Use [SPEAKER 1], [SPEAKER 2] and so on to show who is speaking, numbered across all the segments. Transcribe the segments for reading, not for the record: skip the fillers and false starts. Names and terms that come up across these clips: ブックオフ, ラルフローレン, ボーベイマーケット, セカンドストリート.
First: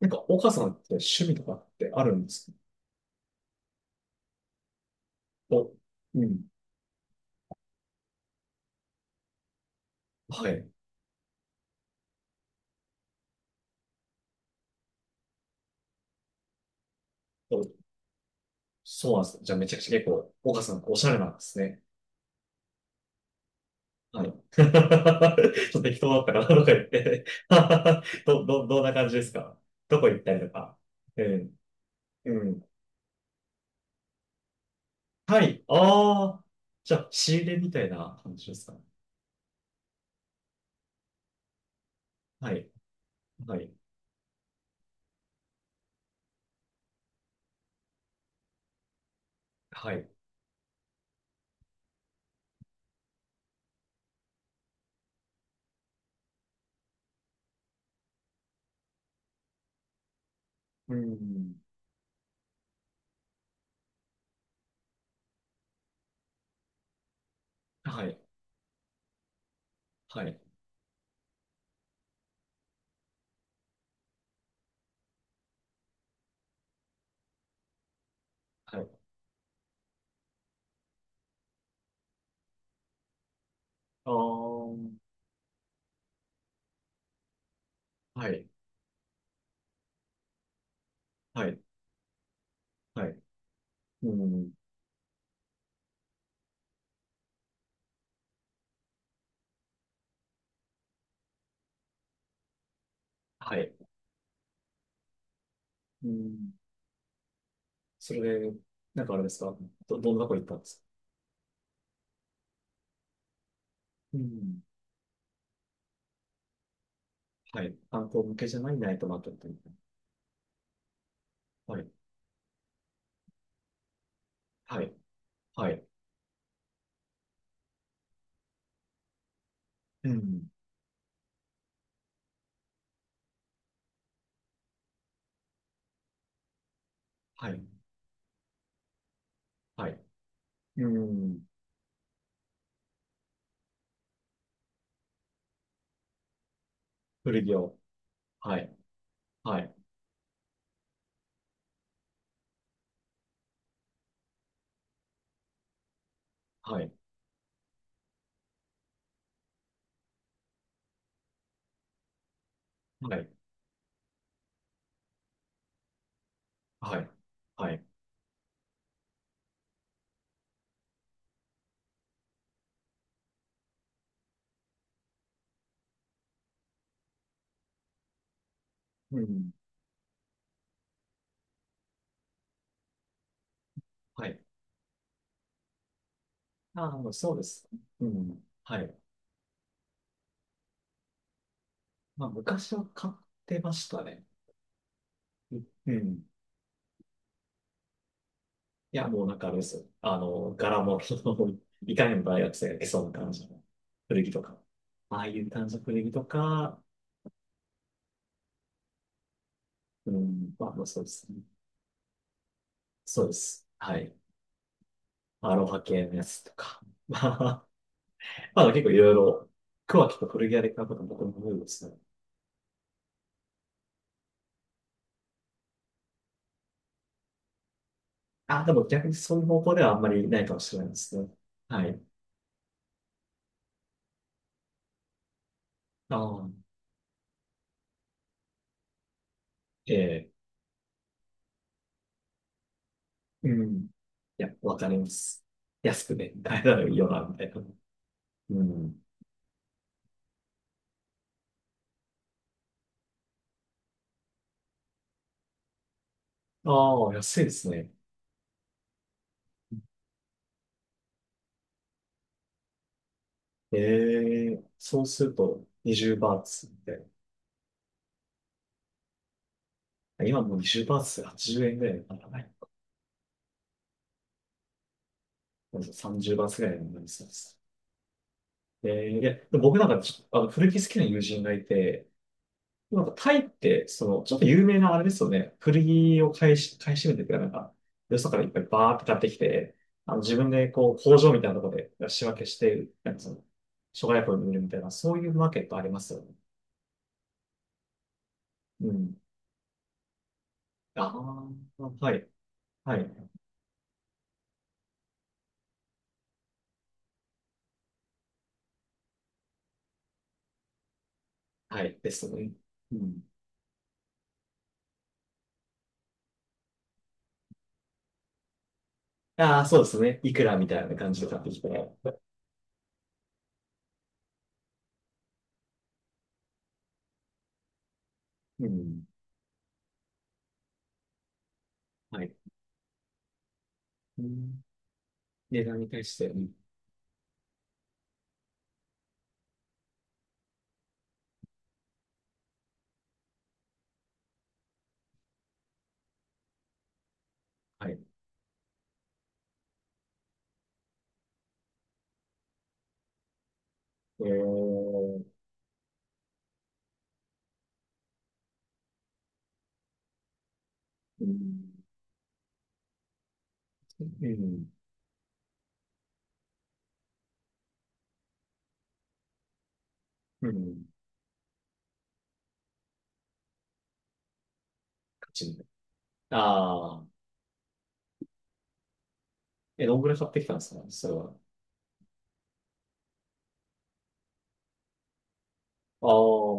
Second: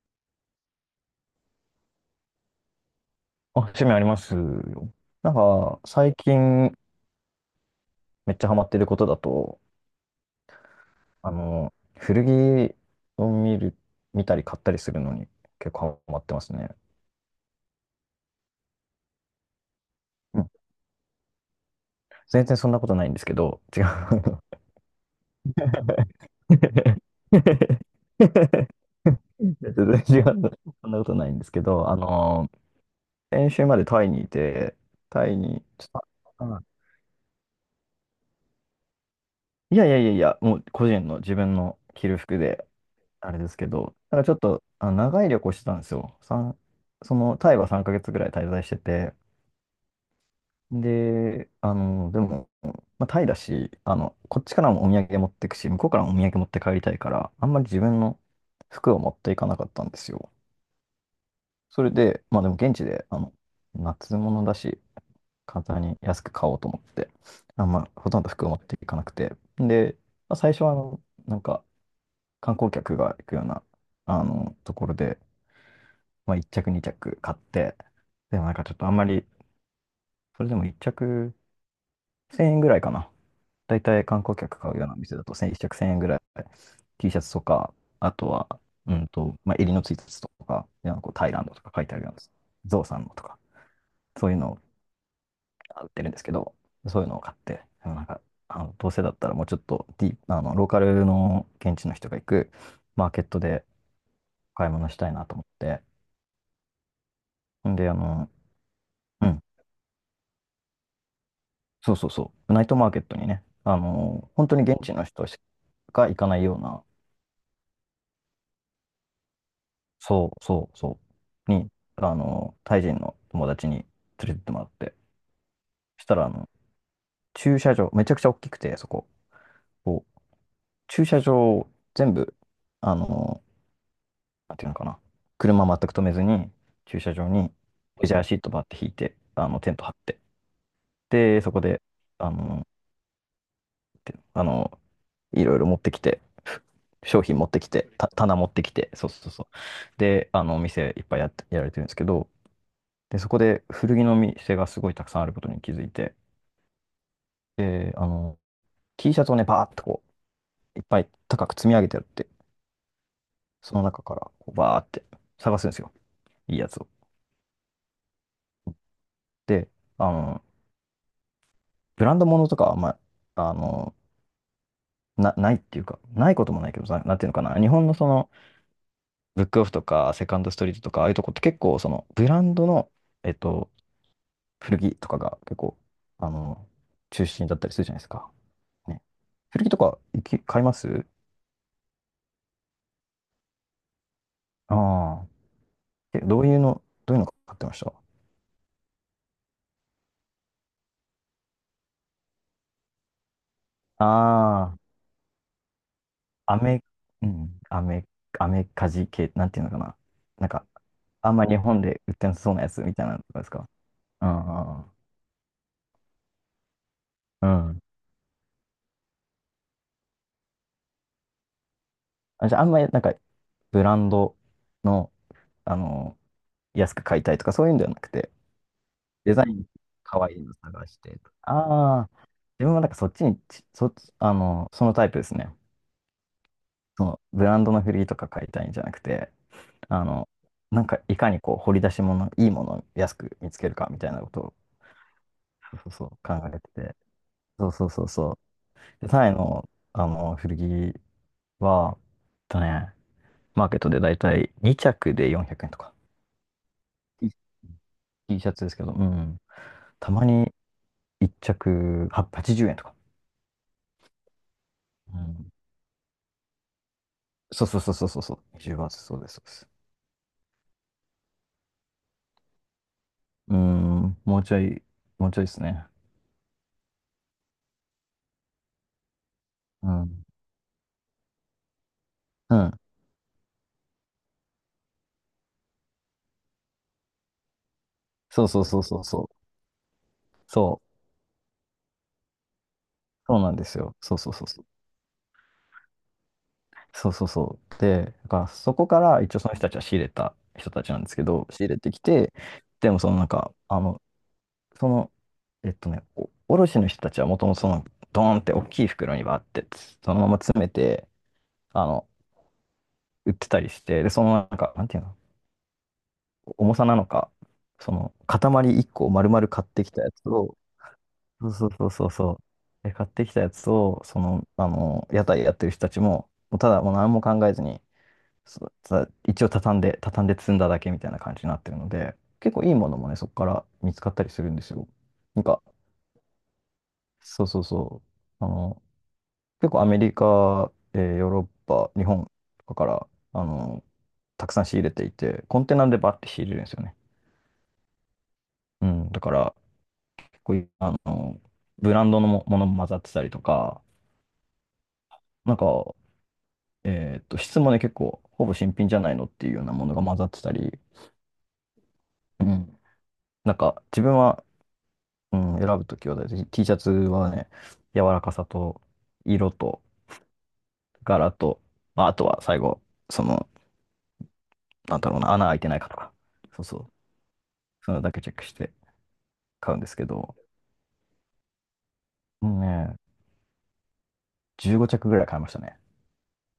[SPEAKER 1] なんか、岡さんって趣味とかってあるんですか？
[SPEAKER 2] あ、趣味ありますよ。なん
[SPEAKER 1] お、
[SPEAKER 2] か、最
[SPEAKER 1] うん。
[SPEAKER 2] 近めっちゃハマってることだと、
[SPEAKER 1] はい。
[SPEAKER 2] 古着を見たり買ったりするのに結構ハマってますね。
[SPEAKER 1] お、そうなんです。じゃあめちゃくちゃ結構、
[SPEAKER 2] うん、
[SPEAKER 1] 岡さんおしゃれなんですね。
[SPEAKER 2] 全然そんなことないんですけど、違う。
[SPEAKER 1] はい。ちょっと適当だったかな とか言って どんな感じです
[SPEAKER 2] 全
[SPEAKER 1] か？ど
[SPEAKER 2] 然
[SPEAKER 1] こ行
[SPEAKER 2] 違
[SPEAKER 1] っ
[SPEAKER 2] う。
[SPEAKER 1] たりとか。
[SPEAKER 2] そんなこと
[SPEAKER 1] う
[SPEAKER 2] ないんで
[SPEAKER 1] ん。
[SPEAKER 2] すけど、
[SPEAKER 1] うん。
[SPEAKER 2] 先週までタイにいて、タイ
[SPEAKER 1] はい。
[SPEAKER 2] に、ちょっ
[SPEAKER 1] ああ。
[SPEAKER 2] と、あ
[SPEAKER 1] じゃあ、仕入れみたいな感じですか？
[SPEAKER 2] いやいやいやいや、もう個人の自分の着る服
[SPEAKER 1] は
[SPEAKER 2] で、
[SPEAKER 1] い。
[SPEAKER 2] あれです
[SPEAKER 1] は
[SPEAKER 2] け
[SPEAKER 1] い。
[SPEAKER 2] ど、なんかちょっと長い旅行してたんですよ。そのタイは3ヶ月ぐらい滞在してて、
[SPEAKER 1] はい。
[SPEAKER 2] で、でも、まあ、タイだし、こっちからもお土産持ってくし、向こうからもお土産持って帰りたいから、あんまり自分の服を持っていかなかったんですよ。
[SPEAKER 1] うん。
[SPEAKER 2] それで、まあでも現地で、夏物だし、簡単に安く買おうと思って、あんま
[SPEAKER 1] は
[SPEAKER 2] ほ
[SPEAKER 1] い。
[SPEAKER 2] とんど服を持っていかなくて、で、
[SPEAKER 1] は
[SPEAKER 2] まあ、
[SPEAKER 1] い。
[SPEAKER 2] 最初はなんか観光客が行くような、ところで、まあ、1着、2着買って、でもなんかちょっ
[SPEAKER 1] は
[SPEAKER 2] とあん
[SPEAKER 1] い。
[SPEAKER 2] まり、それでも1着1000円ぐらいかな。だいたい
[SPEAKER 1] ああ。
[SPEAKER 2] 観光客買うような店だと1着1000円ぐらい、T シャツとか、あ
[SPEAKER 1] は
[SPEAKER 2] と
[SPEAKER 1] い。
[SPEAKER 2] は、まあ、襟のついたやつとか、なんかこうタイラン
[SPEAKER 1] は
[SPEAKER 2] ド
[SPEAKER 1] い。
[SPEAKER 2] とか書いてあるようなやつ、ゾウさん
[SPEAKER 1] は
[SPEAKER 2] の
[SPEAKER 1] い。
[SPEAKER 2] とか、
[SPEAKER 1] う
[SPEAKER 2] そういう
[SPEAKER 1] ん。
[SPEAKER 2] のを売ってるんですけど、そういうのを買って、でもなんか、どうせだったらもうちょっとディープローカルの現地の人が行くマーケット
[SPEAKER 1] は
[SPEAKER 2] で
[SPEAKER 1] い。
[SPEAKER 2] 買い物したいなと思って、
[SPEAKER 1] うん。
[SPEAKER 2] んで、
[SPEAKER 1] それで、なんかあれ
[SPEAKER 2] う
[SPEAKER 1] です
[SPEAKER 2] ん、
[SPEAKER 1] か？どんなとこ行ったんですか？
[SPEAKER 2] そうそうそう。ナイトマーケットにね、
[SPEAKER 1] う
[SPEAKER 2] 本当
[SPEAKER 1] ん。
[SPEAKER 2] に現地の人しか行かないような、
[SPEAKER 1] はい。観光向けじゃないナイトマーケットみたい
[SPEAKER 2] そうそうそう、に、
[SPEAKER 1] な。はい。
[SPEAKER 2] タイ人の友達に連れてってもらっ
[SPEAKER 1] はい。
[SPEAKER 2] て、
[SPEAKER 1] はい。
[SPEAKER 2] そしたら、駐車場、めちゃくちゃ大きくて、そこ、こ
[SPEAKER 1] う
[SPEAKER 2] う、
[SPEAKER 1] ん。
[SPEAKER 2] 駐車場を全部、あのーなんていうのかな、車全く止めずに、駐車場
[SPEAKER 1] は
[SPEAKER 2] に
[SPEAKER 1] い。
[SPEAKER 2] レジャーシートばって引いて、テント
[SPEAKER 1] は
[SPEAKER 2] 張っ
[SPEAKER 1] い。
[SPEAKER 2] て、
[SPEAKER 1] う
[SPEAKER 2] で、
[SPEAKER 1] ん。
[SPEAKER 2] そこで、あのーてあのいろいろ持ってきて、商品
[SPEAKER 1] 古
[SPEAKER 2] 持っ
[SPEAKER 1] 着
[SPEAKER 2] てき
[SPEAKER 1] を。
[SPEAKER 2] て、棚持っ
[SPEAKER 1] は
[SPEAKER 2] てき
[SPEAKER 1] い。
[SPEAKER 2] て、そうそうそう。
[SPEAKER 1] はい。
[SPEAKER 2] で、お店いっぱいやって、やられてるんですけど、で、そこで古着の店がすごいたくさんあることに気づいて、
[SPEAKER 1] はい。
[SPEAKER 2] で、T シャツをね、バーっとこう、いっぱい高く積み上げてあって、
[SPEAKER 1] はい。
[SPEAKER 2] その中からこうバーって探すんですよ。いいやつを。
[SPEAKER 1] はい。はい。
[SPEAKER 2] で、あの、ブランド物とかは、まあ、ないっていうか、ないこともないけど、なんていうのかな、日本のその、
[SPEAKER 1] う
[SPEAKER 2] ブッ
[SPEAKER 1] ん。
[SPEAKER 2] クオフとか、セカンドストリートとか、ああいうとこって結構、その、ブランドの、えっと、
[SPEAKER 1] はい。
[SPEAKER 2] 古着とかが結構、あの、
[SPEAKER 1] ああ、
[SPEAKER 2] 中
[SPEAKER 1] そうで
[SPEAKER 2] 心だった
[SPEAKER 1] す。
[SPEAKER 2] りするじゃないで
[SPEAKER 1] う
[SPEAKER 2] すか。
[SPEAKER 1] ん。はい。
[SPEAKER 2] ね。古着とか買います
[SPEAKER 1] まあ、昔は買ってましたね。
[SPEAKER 2] ああ
[SPEAKER 1] うん。う
[SPEAKER 2] ー。え、
[SPEAKER 1] ん。
[SPEAKER 2] どういうの買ってました
[SPEAKER 1] いや、もうなんかあれですよ。あの、柄も、いかにも大学生が着そうな感じの古着とか。
[SPEAKER 2] あ
[SPEAKER 1] ああいう感じの古着と
[SPEAKER 2] あ、
[SPEAKER 1] か、
[SPEAKER 2] うん、アメカジ系、なんていうのかな。
[SPEAKER 1] う
[SPEAKER 2] なん
[SPEAKER 1] ん、
[SPEAKER 2] か、
[SPEAKER 1] まあ、まあそうです
[SPEAKER 2] あん
[SPEAKER 1] ね。
[SPEAKER 2] ま日本で売ってなさそうなやつみたいなの
[SPEAKER 1] そうで
[SPEAKER 2] とかです
[SPEAKER 1] す。
[SPEAKER 2] か？
[SPEAKER 1] はい。
[SPEAKER 2] うん
[SPEAKER 1] アロハ系のやつとか。ま
[SPEAKER 2] う
[SPEAKER 1] あ、
[SPEAKER 2] ん。うん、
[SPEAKER 1] まあ結構いろいろ、桑木と古着屋で買うことも僕も多いですね。
[SPEAKER 2] あ、じゃあ、あんまりなんか、ブランドの、あの、安く買いたいとかそういうんではなくて、
[SPEAKER 1] あ、でも逆に
[SPEAKER 2] デ
[SPEAKER 1] そうい
[SPEAKER 2] ザ
[SPEAKER 1] う
[SPEAKER 2] イ
[SPEAKER 1] 方
[SPEAKER 2] ン
[SPEAKER 1] 向ではあんま
[SPEAKER 2] 可
[SPEAKER 1] り
[SPEAKER 2] 愛
[SPEAKER 1] な
[SPEAKER 2] い
[SPEAKER 1] いか
[SPEAKER 2] の
[SPEAKER 1] もしれな
[SPEAKER 2] 探
[SPEAKER 1] いで
[SPEAKER 2] し
[SPEAKER 1] す
[SPEAKER 2] て
[SPEAKER 1] ね。
[SPEAKER 2] と。
[SPEAKER 1] は
[SPEAKER 2] あ
[SPEAKER 1] い。
[SPEAKER 2] あ、自分はなんかそっち、そのタイプですね。
[SPEAKER 1] ああ、
[SPEAKER 2] そのブランドのフリーとか買いたいんじゃなくて、
[SPEAKER 1] え
[SPEAKER 2] あの、
[SPEAKER 1] え、
[SPEAKER 2] なんかいかにこう掘り出し物、いいものを安く
[SPEAKER 1] う
[SPEAKER 2] 見つける
[SPEAKER 1] ん。い
[SPEAKER 2] かみたいなこと
[SPEAKER 1] や、
[SPEAKER 2] を、
[SPEAKER 1] わかります。
[SPEAKER 2] そうそうそ
[SPEAKER 1] 安
[SPEAKER 2] う
[SPEAKER 1] くね、
[SPEAKER 2] 考
[SPEAKER 1] 買
[SPEAKER 2] え
[SPEAKER 1] え
[SPEAKER 2] て
[SPEAKER 1] たらい
[SPEAKER 2] て。
[SPEAKER 1] いよな、みたいな。
[SPEAKER 2] そうそうそうそ
[SPEAKER 1] うん。
[SPEAKER 2] う。で、タイの、古着は、とね、マーケットでだいたい2着で400円とか。
[SPEAKER 1] ああ、
[SPEAKER 2] T
[SPEAKER 1] 安いですね。
[SPEAKER 2] T シャツですけど、うん。たまに1着880円とか。
[SPEAKER 1] ええ、そう
[SPEAKER 2] う
[SPEAKER 1] する
[SPEAKER 2] ん。
[SPEAKER 1] と20バーツみたい
[SPEAKER 2] そうそうそうそうそうそう。10月、そうです、そうです。
[SPEAKER 1] な。今もう20バーツ80円ぐらいだからね。
[SPEAKER 2] うーん、もうちょい、もうちょいですね。
[SPEAKER 1] 30バーツぐらいになりそうです。えー、いや、でも僕なん
[SPEAKER 2] う
[SPEAKER 1] か
[SPEAKER 2] ん。
[SPEAKER 1] ちあの古着好きな友人がいて、
[SPEAKER 2] うん。
[SPEAKER 1] なんかタイって、その、ちょっと有名なあれですよね。古着を買い占めてくれなんか、よそから
[SPEAKER 2] そ
[SPEAKER 1] いっ
[SPEAKER 2] う
[SPEAKER 1] ぱ
[SPEAKER 2] そ
[SPEAKER 1] い
[SPEAKER 2] うそう
[SPEAKER 1] バーっ
[SPEAKER 2] そ
[SPEAKER 1] て
[SPEAKER 2] う
[SPEAKER 1] 買っ
[SPEAKER 2] そ
[SPEAKER 1] て
[SPEAKER 2] う。
[SPEAKER 1] きて、あの自分で
[SPEAKER 2] そ
[SPEAKER 1] こう
[SPEAKER 2] う。
[SPEAKER 1] 工場みたいなところで仕分けして、なんかそ
[SPEAKER 2] そう
[SPEAKER 1] の、
[SPEAKER 2] なんですよ。
[SPEAKER 1] 諸
[SPEAKER 2] そう
[SPEAKER 1] 外
[SPEAKER 2] そう
[SPEAKER 1] 国
[SPEAKER 2] そう
[SPEAKER 1] に売る
[SPEAKER 2] そう。
[SPEAKER 1] みたいな、そういうマーケットありますよね。
[SPEAKER 2] そうそうそう。で、だからそこ
[SPEAKER 1] う
[SPEAKER 2] か
[SPEAKER 1] ん。
[SPEAKER 2] ら一応その人たちは仕入れた人たちなん
[SPEAKER 1] あ
[SPEAKER 2] ですけど、仕入れ
[SPEAKER 1] あ、
[SPEAKER 2] てき
[SPEAKER 1] はい、
[SPEAKER 2] て、で
[SPEAKER 1] は
[SPEAKER 2] もそ
[SPEAKER 1] い、
[SPEAKER 2] のなんか、その、お卸の人たちはもともとその、ドーンって大きい袋にバーって、そのまま詰めて、
[SPEAKER 1] は
[SPEAKER 2] あ
[SPEAKER 1] い、
[SPEAKER 2] の、
[SPEAKER 1] ですね。うん。
[SPEAKER 2] 売ってたりして、で、そのなんか、なんていうの、重さなのか、その塊1個を丸々
[SPEAKER 1] あ
[SPEAKER 2] 買
[SPEAKER 1] あ、
[SPEAKER 2] っ
[SPEAKER 1] そう
[SPEAKER 2] て
[SPEAKER 1] で
[SPEAKER 2] き
[SPEAKER 1] す
[SPEAKER 2] たや
[SPEAKER 1] ね。
[SPEAKER 2] つ
[SPEAKER 1] いくら
[SPEAKER 2] を、
[SPEAKER 1] みたいな感じで買っ
[SPEAKER 2] そ
[SPEAKER 1] て
[SPEAKER 2] う
[SPEAKER 1] き
[SPEAKER 2] そ
[SPEAKER 1] て。
[SPEAKER 2] うそうそうそう、で買ってきたやつを、その、屋台やってる人たちも、もうただもう何も考えずに、
[SPEAKER 1] う
[SPEAKER 2] そう、
[SPEAKER 1] ん。
[SPEAKER 2] 一応畳んで、畳んで積んだだけみたいな感じになってるので、
[SPEAKER 1] はい。
[SPEAKER 2] 結構いいものもね、そこから見つかっ
[SPEAKER 1] う
[SPEAKER 2] たりするんで
[SPEAKER 1] ん。
[SPEAKER 2] すよ。なんか、
[SPEAKER 1] 値段に対して、うん。
[SPEAKER 2] そうそうそう、結構アメリカ、ヨーロッパ、日本とかから、たくさん仕入れていて、コンテナでバッて仕入れるんですよね。
[SPEAKER 1] はい。
[SPEAKER 2] うん、だから、こういう、ブランドのも、ものも混ざってたりとか、
[SPEAKER 1] えー。
[SPEAKER 2] なんか、質もね、結構、ほぼ新品じゃないのっていうようなものが混ざってたり、
[SPEAKER 1] うん
[SPEAKER 2] うん。なんか、自
[SPEAKER 1] う
[SPEAKER 2] 分は、
[SPEAKER 1] ん。
[SPEAKER 2] うん、選ぶときは大体 T シャツはね、柔らかさと、色と、
[SPEAKER 1] うん。
[SPEAKER 2] 柄と、まあ、あとは最後、その、なんだろう
[SPEAKER 1] 勝
[SPEAKER 2] な、
[SPEAKER 1] ち
[SPEAKER 2] 穴開い
[SPEAKER 1] に。
[SPEAKER 2] てないかとか、そうそう、
[SPEAKER 1] ああ。
[SPEAKER 2] そういうのだけチェックして買うん
[SPEAKER 1] え、
[SPEAKER 2] で
[SPEAKER 1] ど
[SPEAKER 2] す
[SPEAKER 1] ん
[SPEAKER 2] け
[SPEAKER 1] ぐらい買っ
[SPEAKER 2] ど、
[SPEAKER 1] てきたんですかそれは？
[SPEAKER 2] もうね、15着ぐらい買いましたね。
[SPEAKER 1] あ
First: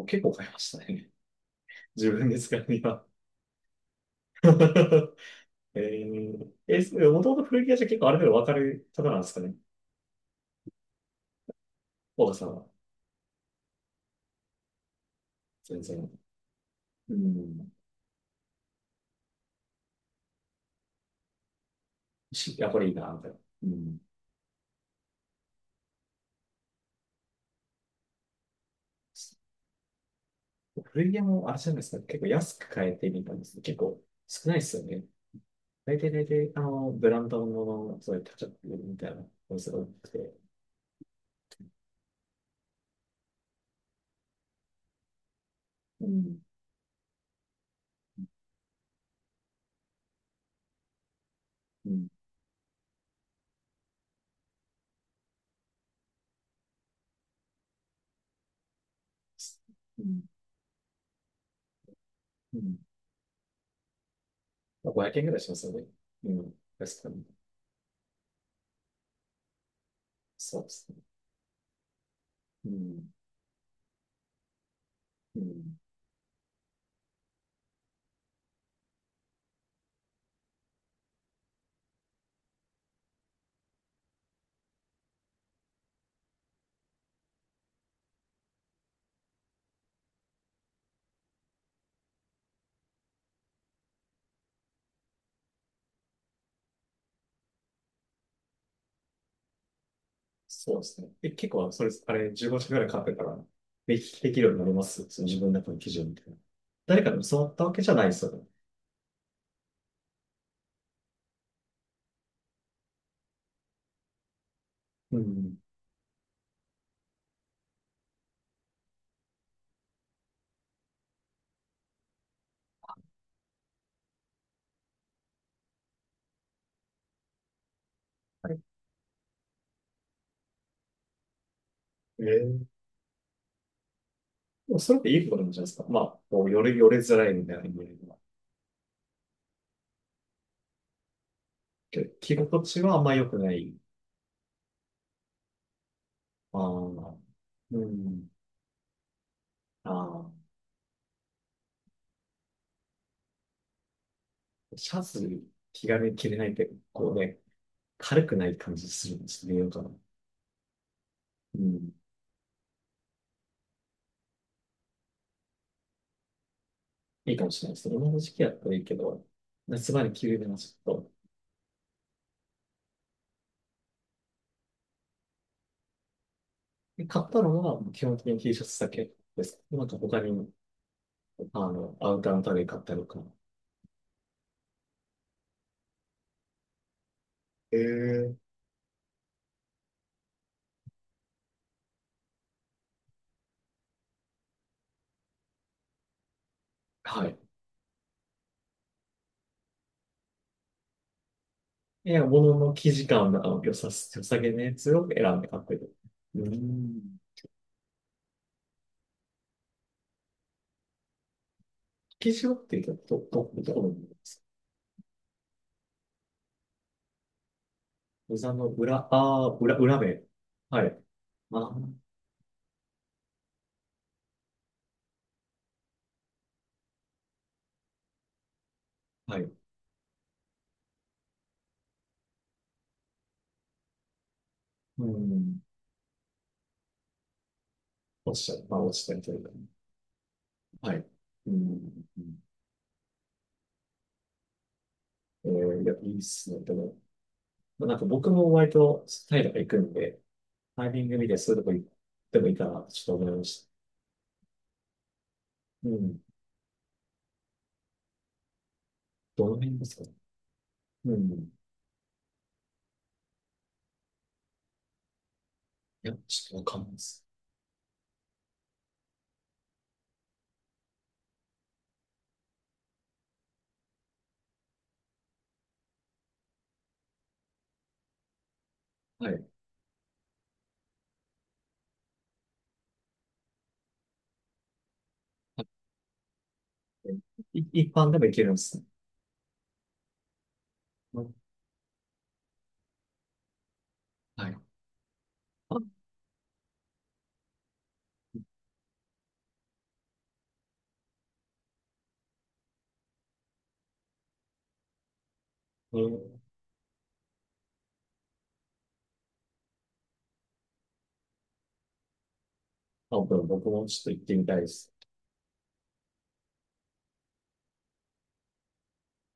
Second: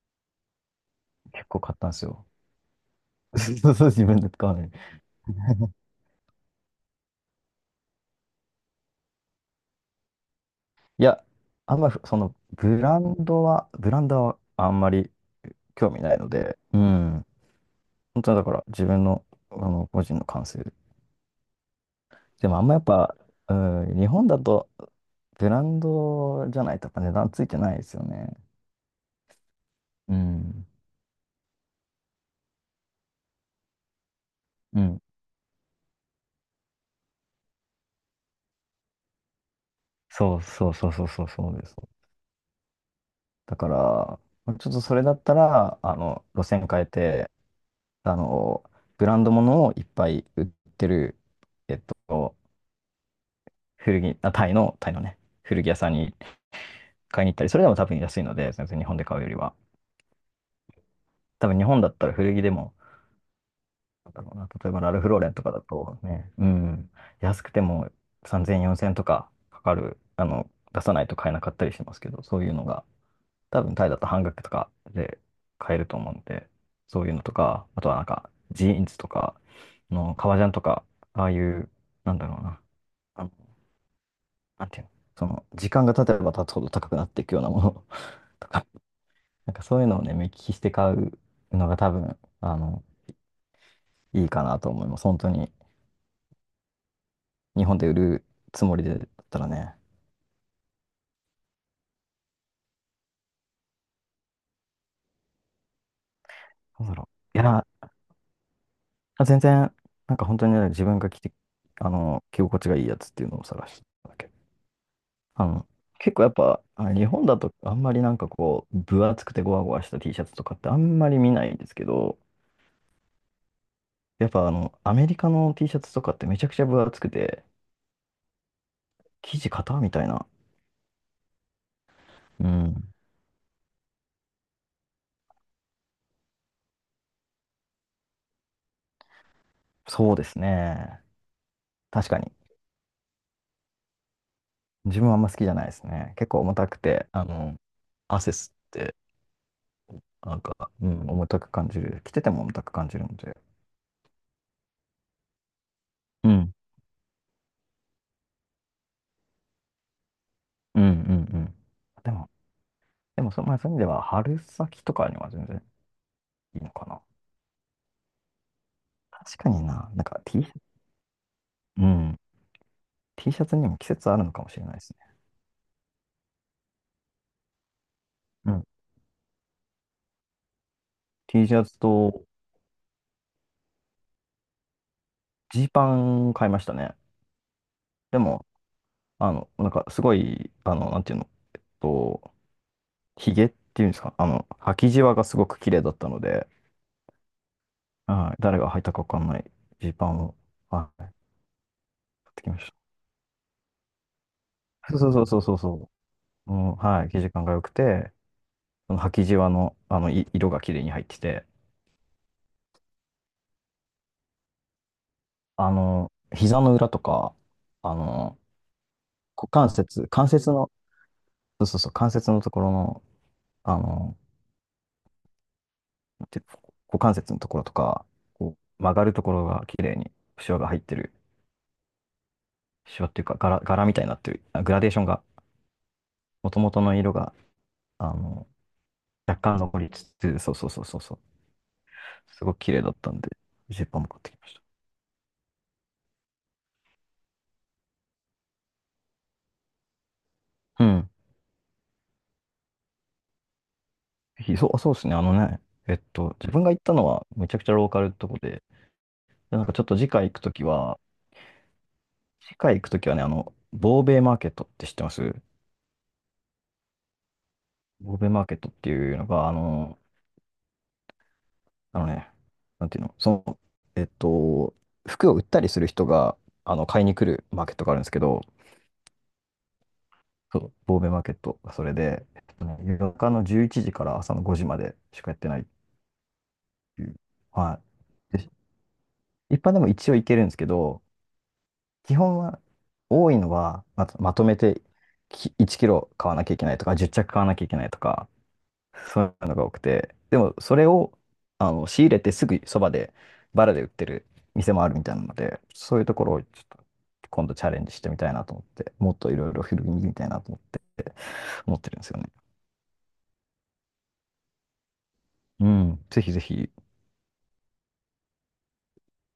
[SPEAKER 1] あ、結構買いましたね。
[SPEAKER 2] 結構買ったん です
[SPEAKER 1] 自
[SPEAKER 2] よ。
[SPEAKER 1] 分で使うには。
[SPEAKER 2] そうそう、自分で買わない。
[SPEAKER 1] えー、え、それもともと古着屋じゃ結構ある程度わかる方なんですかね？
[SPEAKER 2] いや、あんまりそ
[SPEAKER 1] 大田
[SPEAKER 2] の
[SPEAKER 1] さんは。
[SPEAKER 2] ブランドはあんまり
[SPEAKER 1] 全
[SPEAKER 2] 興味
[SPEAKER 1] 然。
[SPEAKER 2] ないので、う
[SPEAKER 1] う
[SPEAKER 2] ん。
[SPEAKER 1] ん。
[SPEAKER 2] 本当はだから自分の、個人の感性で。で
[SPEAKER 1] し
[SPEAKER 2] もあん
[SPEAKER 1] やっ
[SPEAKER 2] ま
[SPEAKER 1] ぱ
[SPEAKER 2] やっ
[SPEAKER 1] りいいな、
[SPEAKER 2] ぱ、
[SPEAKER 1] みたいな。
[SPEAKER 2] う
[SPEAKER 1] うん。
[SPEAKER 2] ん、日本だとブランドじゃないとやっぱ値段ついてないですよね。うん。
[SPEAKER 1] 古着屋もあれじゃないですか。結構安く買えてみたんですけど、結構少ないです
[SPEAKER 2] う
[SPEAKER 1] よ
[SPEAKER 2] ん。
[SPEAKER 1] ね。大体、あの、ブランドの、そういう、タッちみたいな、お店が多くて。
[SPEAKER 2] そうそうそうそうそうそうです。だから、ちょっとそれだったら、
[SPEAKER 1] うん
[SPEAKER 2] 路線変えて、あの、ブランドものをいっぱい売ってる、えっ
[SPEAKER 1] うん
[SPEAKER 2] と、古着、あ、タイのね、古着屋さんに買いに行ったり、それでも多分安いので、全然日本で買うよりは。
[SPEAKER 1] うん
[SPEAKER 2] 多分日本だったら古着で
[SPEAKER 1] う
[SPEAKER 2] も、
[SPEAKER 1] ん。
[SPEAKER 2] なんだろうな、例えば
[SPEAKER 1] ま
[SPEAKER 2] ラ
[SPEAKER 1] あ、
[SPEAKER 2] ルフ
[SPEAKER 1] 500
[SPEAKER 2] ロー
[SPEAKER 1] 円
[SPEAKER 2] レ
[SPEAKER 1] ぐ
[SPEAKER 2] ン
[SPEAKER 1] らい
[SPEAKER 2] と
[SPEAKER 1] し
[SPEAKER 2] か
[SPEAKER 1] ま
[SPEAKER 2] だ
[SPEAKER 1] すよね。
[SPEAKER 2] と
[SPEAKER 1] う
[SPEAKER 2] ね、う
[SPEAKER 1] ん。
[SPEAKER 2] ん、
[SPEAKER 1] 確かに。
[SPEAKER 2] 安くても3000、4000とかかかる、
[SPEAKER 1] そうで
[SPEAKER 2] 出
[SPEAKER 1] す
[SPEAKER 2] さ
[SPEAKER 1] ね。
[SPEAKER 2] ないと買えなかったりしますけど、そういうの
[SPEAKER 1] う
[SPEAKER 2] が、
[SPEAKER 1] ん。
[SPEAKER 2] 多分タイだと半額とかで
[SPEAKER 1] う
[SPEAKER 2] 買
[SPEAKER 1] ん。
[SPEAKER 2] えると思うんで、そういうのとか、あとはなんか、ジーンズとか、革ジャンとか、ああいう、なんだろうな、あの、なんていうの、その、時間が経てば経つほど高くなっていくようなもの とかなんかそういうのをね、目利きして買うのが多分、いいかなと思います。本当に、日本で売るつもりでだったらね、
[SPEAKER 1] そうですね。え、結構、それ、あれ、15社ぐらい買ってから、できるようになりますその自分の中の基準みたいな。
[SPEAKER 2] なんだ
[SPEAKER 1] 誰
[SPEAKER 2] ろ
[SPEAKER 1] かに
[SPEAKER 2] う。
[SPEAKER 1] 教
[SPEAKER 2] い
[SPEAKER 1] わった
[SPEAKER 2] や、
[SPEAKER 1] わけじゃないですよね。
[SPEAKER 2] 全然、なんか本当にね、自分が着て、着心地がいいやつっていうのを探してただけ。
[SPEAKER 1] う
[SPEAKER 2] あ
[SPEAKER 1] ん。
[SPEAKER 2] の、結構やっぱ、あ日本だとあんまり分厚くてゴワゴワした T シャツとかってあんまり見ないんですけど、やっぱアメリカの T シャツとかってめちゃくちゃ分厚くて、
[SPEAKER 1] はい。
[SPEAKER 2] 生地硬みたいな。
[SPEAKER 1] え
[SPEAKER 2] う
[SPEAKER 1] ー。
[SPEAKER 2] ん。
[SPEAKER 1] でもそれっていいことなんじゃないですか。まあ、こう、よれづらいみたいな意味では。
[SPEAKER 2] そうですね。
[SPEAKER 1] け
[SPEAKER 2] 確
[SPEAKER 1] ど
[SPEAKER 2] かに。
[SPEAKER 1] 着心地はあんま良くない。
[SPEAKER 2] 自分はあんま好きじゃないですね。結構重
[SPEAKER 1] あ
[SPEAKER 2] たくて、
[SPEAKER 1] あ、うん。
[SPEAKER 2] 汗吸って、
[SPEAKER 1] ああ、
[SPEAKER 2] なんか、うん、重たく感じる。着てても重たく感じるので。
[SPEAKER 1] シャツ、気軽に着
[SPEAKER 2] う
[SPEAKER 1] れない
[SPEAKER 2] ん、
[SPEAKER 1] って、こうね、軽くない感じするんですよ、かな。
[SPEAKER 2] うん、うん、うん。
[SPEAKER 1] うん。
[SPEAKER 2] でも、でもそ、まあ、そういう意味では、春先とかには全然いいのかな。
[SPEAKER 1] いいかもしれないですね今の時期やったらいいけど、
[SPEAKER 2] 確かにな、
[SPEAKER 1] 夏
[SPEAKER 2] な
[SPEAKER 1] 場
[SPEAKER 2] ん
[SPEAKER 1] に
[SPEAKER 2] か
[SPEAKER 1] 着るよ
[SPEAKER 2] T、
[SPEAKER 1] うなちょっと。
[SPEAKER 2] うん、T シャツにも季節あるのかもしれないですね。
[SPEAKER 1] で買ったのは、基本的に
[SPEAKER 2] う
[SPEAKER 1] T シ
[SPEAKER 2] ん。
[SPEAKER 1] ャツだけです。なんか他に、
[SPEAKER 2] T シ
[SPEAKER 1] あ
[SPEAKER 2] ャツ
[SPEAKER 1] の、アウ
[SPEAKER 2] と
[SPEAKER 1] ターの類買ったりとか。
[SPEAKER 2] ジーパン買いましたね。で
[SPEAKER 1] え
[SPEAKER 2] も、
[SPEAKER 1] え。
[SPEAKER 2] なんかすごい、あの、なんていうの、えっと、ヒゲっていうんですか、履きじわがすごく綺麗だったので、
[SPEAKER 1] はい。
[SPEAKER 2] はい。誰が履いたかわかんないジーパンを、はい、買
[SPEAKER 1] いや
[SPEAKER 2] ってき
[SPEAKER 1] 物
[SPEAKER 2] ま
[SPEAKER 1] の
[SPEAKER 2] し
[SPEAKER 1] 生地感の良さ、良さげなやつ
[SPEAKER 2] た。
[SPEAKER 1] を
[SPEAKER 2] そうそ
[SPEAKER 1] 選
[SPEAKER 2] うそ
[SPEAKER 1] ん
[SPEAKER 2] う
[SPEAKER 1] で
[SPEAKER 2] そう
[SPEAKER 1] 買って
[SPEAKER 2] そ
[SPEAKER 1] る。う
[SPEAKER 2] う。うん、はい。
[SPEAKER 1] ん。
[SPEAKER 2] 生地感が良くて、その履きじわの、色が綺麗に入ってて、
[SPEAKER 1] 生地をっていうと、どこの部分ですか？
[SPEAKER 2] 膝の裏とか、あの、
[SPEAKER 1] 膝の裏、あ
[SPEAKER 2] 股
[SPEAKER 1] あ、
[SPEAKER 2] 関
[SPEAKER 1] 裏、裏
[SPEAKER 2] 節、
[SPEAKER 1] 面。
[SPEAKER 2] 関節の、
[SPEAKER 1] はい。あ
[SPEAKER 2] そうそうそう、
[SPEAKER 1] ー。
[SPEAKER 2] 関節のところの、あの、なんていうの股関節のところとか、こう曲がるとこ
[SPEAKER 1] は
[SPEAKER 2] ろ
[SPEAKER 1] い。
[SPEAKER 2] が綺麗に、シワが入ってる。シワっていうか、柄みたいになってる。あグラデーショ
[SPEAKER 1] う
[SPEAKER 2] ンが、
[SPEAKER 1] ん。
[SPEAKER 2] もともとの色が、あ
[SPEAKER 1] 落
[SPEAKER 2] の、
[SPEAKER 1] ちちゃう。まあ、落ちたりとい
[SPEAKER 2] 若
[SPEAKER 1] うか。
[SPEAKER 2] 干残りつつ、そうそうそう
[SPEAKER 1] は
[SPEAKER 2] そう
[SPEAKER 1] い。
[SPEAKER 2] そう。
[SPEAKER 1] うん。
[SPEAKER 2] すごく綺麗だったんで、ジーパンも買ってきまし
[SPEAKER 1] えー、いや、いいっすね。でも、まあ、なんか僕も割とタイとか行くんで、
[SPEAKER 2] た。
[SPEAKER 1] タ
[SPEAKER 2] う
[SPEAKER 1] イミン
[SPEAKER 2] ん。
[SPEAKER 1] グ見てそういうとこ行ってもいいかなってちょっと思いました。
[SPEAKER 2] ぜひそう、そうですね。あのね、
[SPEAKER 1] うん。
[SPEAKER 2] 自分が行ったのはめちゃくちゃローカルってとこで、
[SPEAKER 1] どの
[SPEAKER 2] でなんか
[SPEAKER 1] 辺
[SPEAKER 2] ちょ
[SPEAKER 1] で
[SPEAKER 2] っ
[SPEAKER 1] す
[SPEAKER 2] と
[SPEAKER 1] か
[SPEAKER 2] 次
[SPEAKER 1] ね？
[SPEAKER 2] 回行くときは、
[SPEAKER 1] うん。い
[SPEAKER 2] 次回行くときはね、ボーベイマーケットって知ってます？
[SPEAKER 1] や、ちょっとわかんないです。
[SPEAKER 2] ボーベイマーケットっていうのが、あの、あのね、なんていうの、その、えっと、服を売ったりする人が、買いに来るマーケットがあるんですけど、
[SPEAKER 1] はい。
[SPEAKER 2] そう、ボーベイマーケットがそれで、えっとね、夜中の11時から朝の5時までしかやってないっていう、は
[SPEAKER 1] 一般でも行け
[SPEAKER 2] い。
[SPEAKER 1] るんですね。
[SPEAKER 2] 一般でも一応いけるんですけど、基本は多いのはまと、まと
[SPEAKER 1] は
[SPEAKER 2] め
[SPEAKER 1] い。
[SPEAKER 2] て
[SPEAKER 1] あ、
[SPEAKER 2] 1キロ買わなきゃいけないとか、10着買わなきゃいけないとか、そういうのが多くて、でもそれをあの仕入れてすぐそばでバラで売ってる店もあるみたいなので、そ
[SPEAKER 1] う
[SPEAKER 2] ういうところ
[SPEAKER 1] ん、
[SPEAKER 2] をちょっと今度チャレンジしてみたいなと思って、もっといろいろ広げてみたいなと思って、思ってるんですよね。
[SPEAKER 1] あ、僕もちょっと行ってみたいです。
[SPEAKER 2] うん、ぜひぜひ。